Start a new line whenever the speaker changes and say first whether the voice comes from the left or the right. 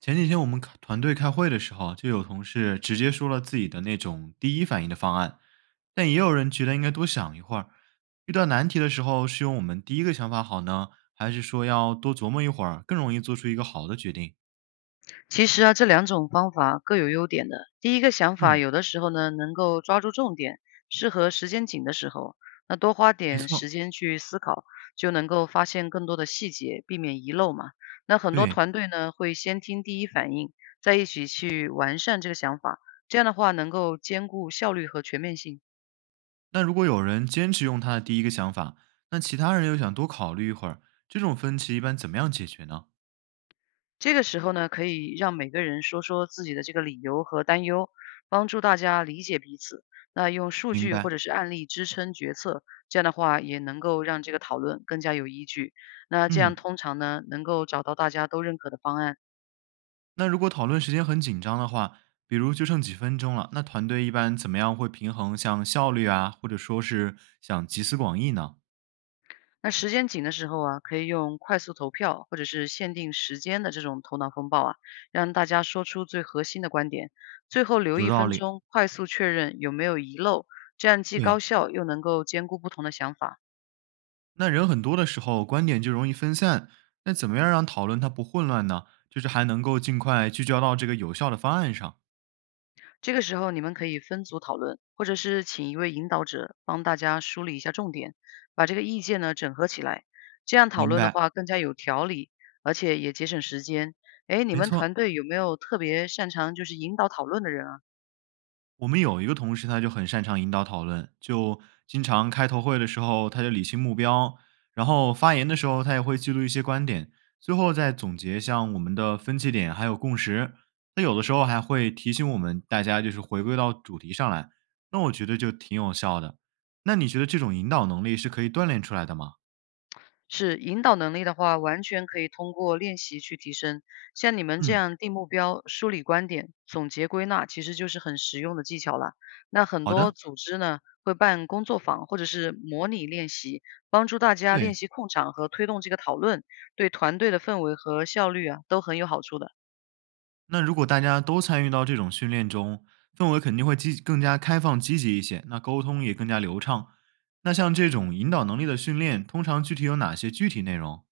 right: 前几天我们开团队开会的时候啊，就有同事直接说了自己的那种第一反应的方案，但也有人觉得应该多想一会儿。遇到难题的时候，是用我们第一个想法好呢，还是说要多琢磨一会儿，更容易做出一个好的决定？
left: 其实啊，这两种方法各有优点的。第一个想法
right: 嗯，
left: 有的时候呢，能够抓住重点，适合时间紧的时候，那多花
right: 没
left: 点时
right: 错，
left: 间去思考，就能够发现更多的细节，避免遗漏嘛。那很多
right: 对。
left: 团队呢，会先听第一反应，再一起去完善这个想法，这样的话能够兼顾效率和全面性。
right: 那如果有人坚持用他的第一个想法，那其他人又想多考虑一会儿，这种分歧一般怎么样解决呢？
left: 这个时候呢，可以让每个人说说自己的这个理由和担忧，帮助大家理解彼此。那用数
right: 明
left: 据或
right: 白。
left: 者是案例支撑决策，这样的话也能够让这个讨论更加有依据。那这样
right: 嗯，
left: 通常呢，能够找到大家都认可的方案。
right: 那如果讨论时间很紧张的话，比如就剩几分钟了，那团队一般怎么样会平衡像效率啊，或者说是想集思广益呢？
left: 那时间紧的时候啊，可以用快速投票或者是限定时间的这种头脑风暴啊，让大家说出最核心的观点，最后留
right: 有
left: 一
right: 道
left: 分
right: 理。
left: 钟，快速确认有没有遗漏，这样既
right: 对，
left: 高效又能够兼顾不同的想法。
right: 那人很多的时候，观点就容易分散。那怎么样让讨论它不混乱呢？就是还能够尽快聚焦到这个有效的方案上。
left: 这个时候你们可以分组讨论，或者是请一位引导者帮大家梳理一下重点，把这个意见呢整合起来。这样讨
right: 明
left: 论的
right: 白。
left: 话更加有条理，而且也节省时间。哎，你
right: 没
left: 们
right: 错，
left: 团队有没有特别擅长就是引导讨论的人啊？
right: 我们有一个同事，他就很擅长引导讨论，就经常开头会的时候，他就理清目标，然后发言的时候，他也会记录一些观点，最后再总结像我们的分歧点还有共识。他有的时候还会提醒我们大家就是回归到主题上来，那我觉得就挺有效的。那你觉得这种引导能力是可以锻炼出来的吗？
left: 是引导能力的话，完全可以通过练习去提升。像你们这
right: 嗯，
left: 样定目标、梳理观点、总结归纳，其实就是很实用的技巧了。那很
right: 好
left: 多
right: 的，
left: 组织呢会办工作坊或者是模拟练习，帮助大家练
right: 对。
left: 习控场和推动这个讨论，对团队的氛围和效率啊都很有好处的。
right: 那如果大家都参与到这种训练中，氛围肯定会积更加开放、积极一些，那沟通也更加流畅。那像这种引导能力的训练，通常具体有哪些具体内容？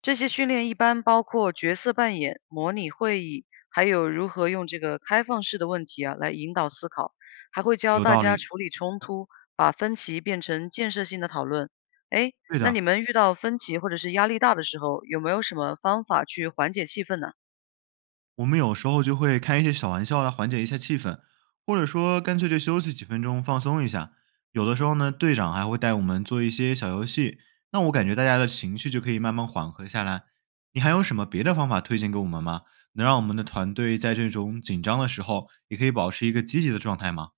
left: 这些训练一般包括角色扮演、模拟会议，还有如何用这个开放式的问题啊来引导思考，还会教
right: 有
left: 大
right: 道
left: 家
right: 理，
left: 处理冲突，把分歧变成建设性的讨论。哎，
right: 对
left: 那你
right: 的。
left: 们遇到分歧或者是压力大的时候，有没有什么方法去缓解气氛呢？
right: 我们有时候就会开一些小玩笑来缓解一下气氛，或者说干脆就休息几分钟放松一下。有的时候呢，队长还会带我们做一些小游戏，那我感觉大家的情绪就可以慢慢缓和下来。你还有什么别的方法推荐给我们吗？能让我们的团队在这种紧张的时候也可以保持一个积极的状态吗？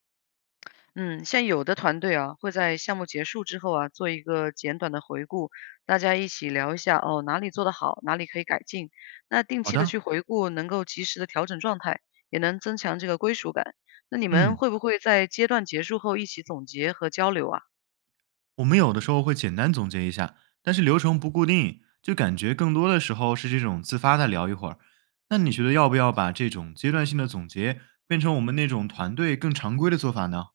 left: 嗯，像有的团队啊，会在项目结束之后啊，做一个简短的回顾，大家一起聊一下哦，哪里做得好，哪里可以改进。那定
right: 好
left: 期的
right: 的，
left: 去回顾，能够及时的调整状态，也能增强这个归属感。那你们
right: 嗯。
left: 会不会在阶段结束后一起总结和交流啊？
right: 我们有的时候会简单总结一下，但是流程不固定，就感觉更多的时候是这种自发的聊一会儿。那你觉得要不要把这种阶段性的总结变成我们那种团队更常规的做法呢？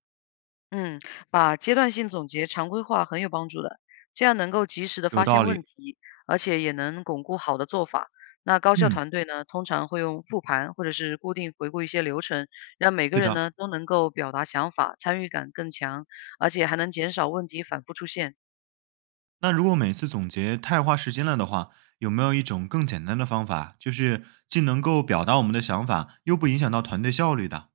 left: 嗯，把阶段性总结常规化很有帮助的，这样能够及时的
right: 有
left: 发现
right: 道
left: 问
right: 理，
left: 题，而且也能巩固好的做法。那高效
right: 嗯，
left: 团队呢，通常会用复盘或者是固定回顾一些流程，让每个
right: 对
left: 人
right: 的。
left: 呢都能够表达想法，参与感更强，而且还能减少问题反复出现。
right: 那如果每次总结太花时间了的话，有没有一种更简单的方法，就是既能够表达我们的想法，又不影响到团队效率的？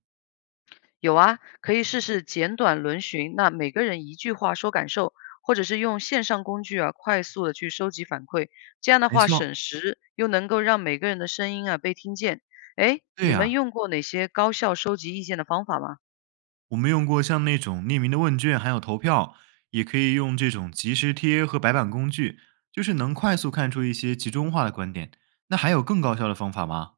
left: 有啊，可以试试简短轮询，那每个人一句话说感受，或者是用线上工具啊，快速的去收集反馈，这样的
right: 没
left: 话
right: 错，
left: 省时，又能够让每个人的声音啊被听见。哎，
right: 对
left: 你们
right: 呀、
left: 用过哪些高效收集意见的方法吗？
right: 我们用过像那种匿名的问卷，还有投票，也可以用这种即时贴和白板工具，就是能快速看出一些集中化的观点。那还有更高效的方法吗？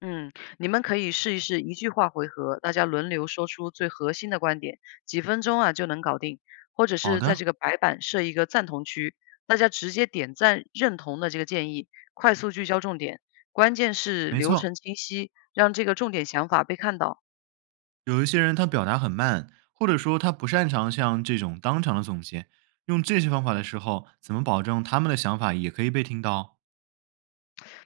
left: 嗯，你们可以试一试一句话回合，大家轮流说出最核心的观点，几分钟啊就能搞定。或者
right: 好
left: 是在这
right: 的，
left: 个白板设一个赞同区，大家直接点赞认同的这个建议，快速聚焦重点，关键是
right: 没
left: 流
right: 错，
left: 程清晰，让这个重点想法被看到。
right: 有一些人他表达很慢，或者说他不擅长像这种当场的总结，用这些方法的时候，怎么保证他们的想法也可以被听到？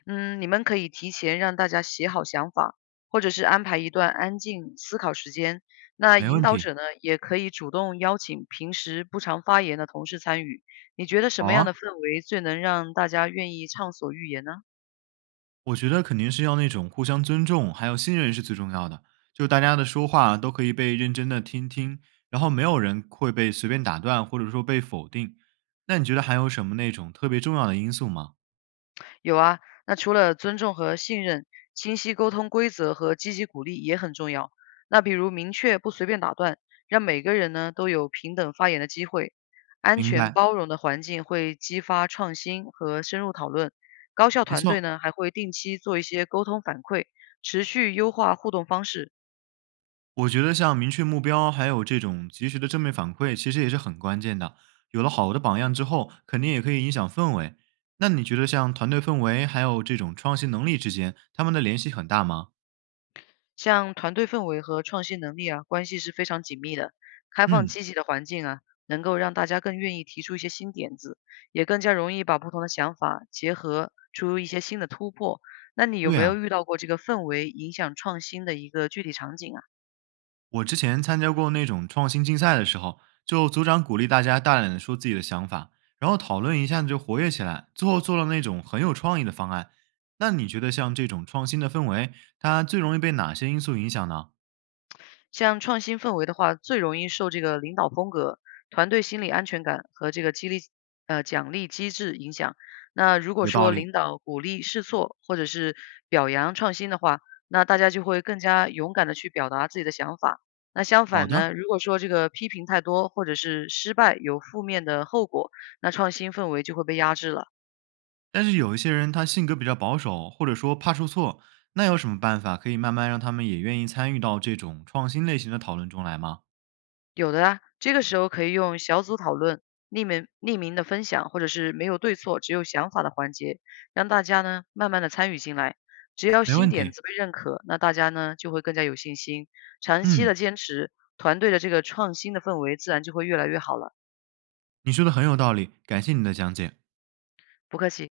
left: 嗯，你们可以提前让大家写好想法，或者是安排一段安静思考时间。那
right: 没
left: 引
right: 问
left: 导
right: 题，
left: 者呢，也可以主动邀请平时不常发言的同事参与。你觉得什
right: 好
left: 么样
right: 啊。
left: 的氛围最能让大家愿意畅所欲言呢？
right: 我觉得肯定是要那种互相尊重，还有信任是最重要的。就大家的说话都可以被认真的听听，然后没有人会被随便打断，或者说被否定。那你觉得还有什么那种特别重要的因素吗？
left: 有啊，那除了尊重和信任，清晰沟通规则和积极鼓励也很重要。那比如明确不随便打断，让每个人呢都有平等发言的机会。安
right: 明
left: 全
right: 白，
left: 包容的环境会激发创新和深入讨论。高校
right: 没
left: 团队
right: 错。
left: 呢还会定期做一些沟通反馈，持续优化互动方式。
right: 我觉得像明确目标，还有这种及时的正面反馈，其实也是很关键的。有了好的榜样之后，肯定也可以影响氛围。那你觉得像团队氛围还有这种创新能力之间，他们的联系很大吗？
left: 像团队氛围和创新能力啊，关系是非常紧密的。开放
right: 嗯，
left: 积极的环境啊，能够让大家更愿意提出一些新点子，也更加容易把不同的想法结合出一些新的突破。那你有
right: 对
left: 没有
right: 啊。
left: 遇到过这个氛围影响创新的一个具体场景啊？
right: 我之前参加过那种创新竞赛的时候，就组长鼓励大家大胆的说自己的想法，然后讨论一下子就活跃起来，最后做了那种很有创意的方案。那你觉得像这种创新的氛围，它最容易被哪些因素影响呢？
left: 像创新氛围的话，最容易受这个领导风格、团队心理安全感和这个激励奖励机制影响。那如果
right: 有道
left: 说
right: 理。
left: 领导鼓励试错或者是表扬创新的话，那大家就会更加勇敢的去表达自己的想法。那相
right: 好
left: 反
right: 的，
left: 呢，如果说这个批评太多，或者是失败有负面的后果，那创新氛围就会被压制了。
right: 但是有一些人他性格比较保守，或者说怕出错，那有什么办法可以慢慢让他们也愿意参与到这种创新类型的讨论中来吗？
left: 有的啊，这个时候可以用小组讨论、匿名的分享，或者是没有对错，只有想法的环节，让大家呢慢慢的参与进来。只要
right: 没
left: 新
right: 问
left: 点
right: 题。
left: 子被认可，那大家呢就会更加有信心。长期的
right: 嗯，
left: 坚持，团队的这个创新的氛围自然就会越来越好了。
right: 你说的很有道理，感谢你的讲解。
left: 不客气。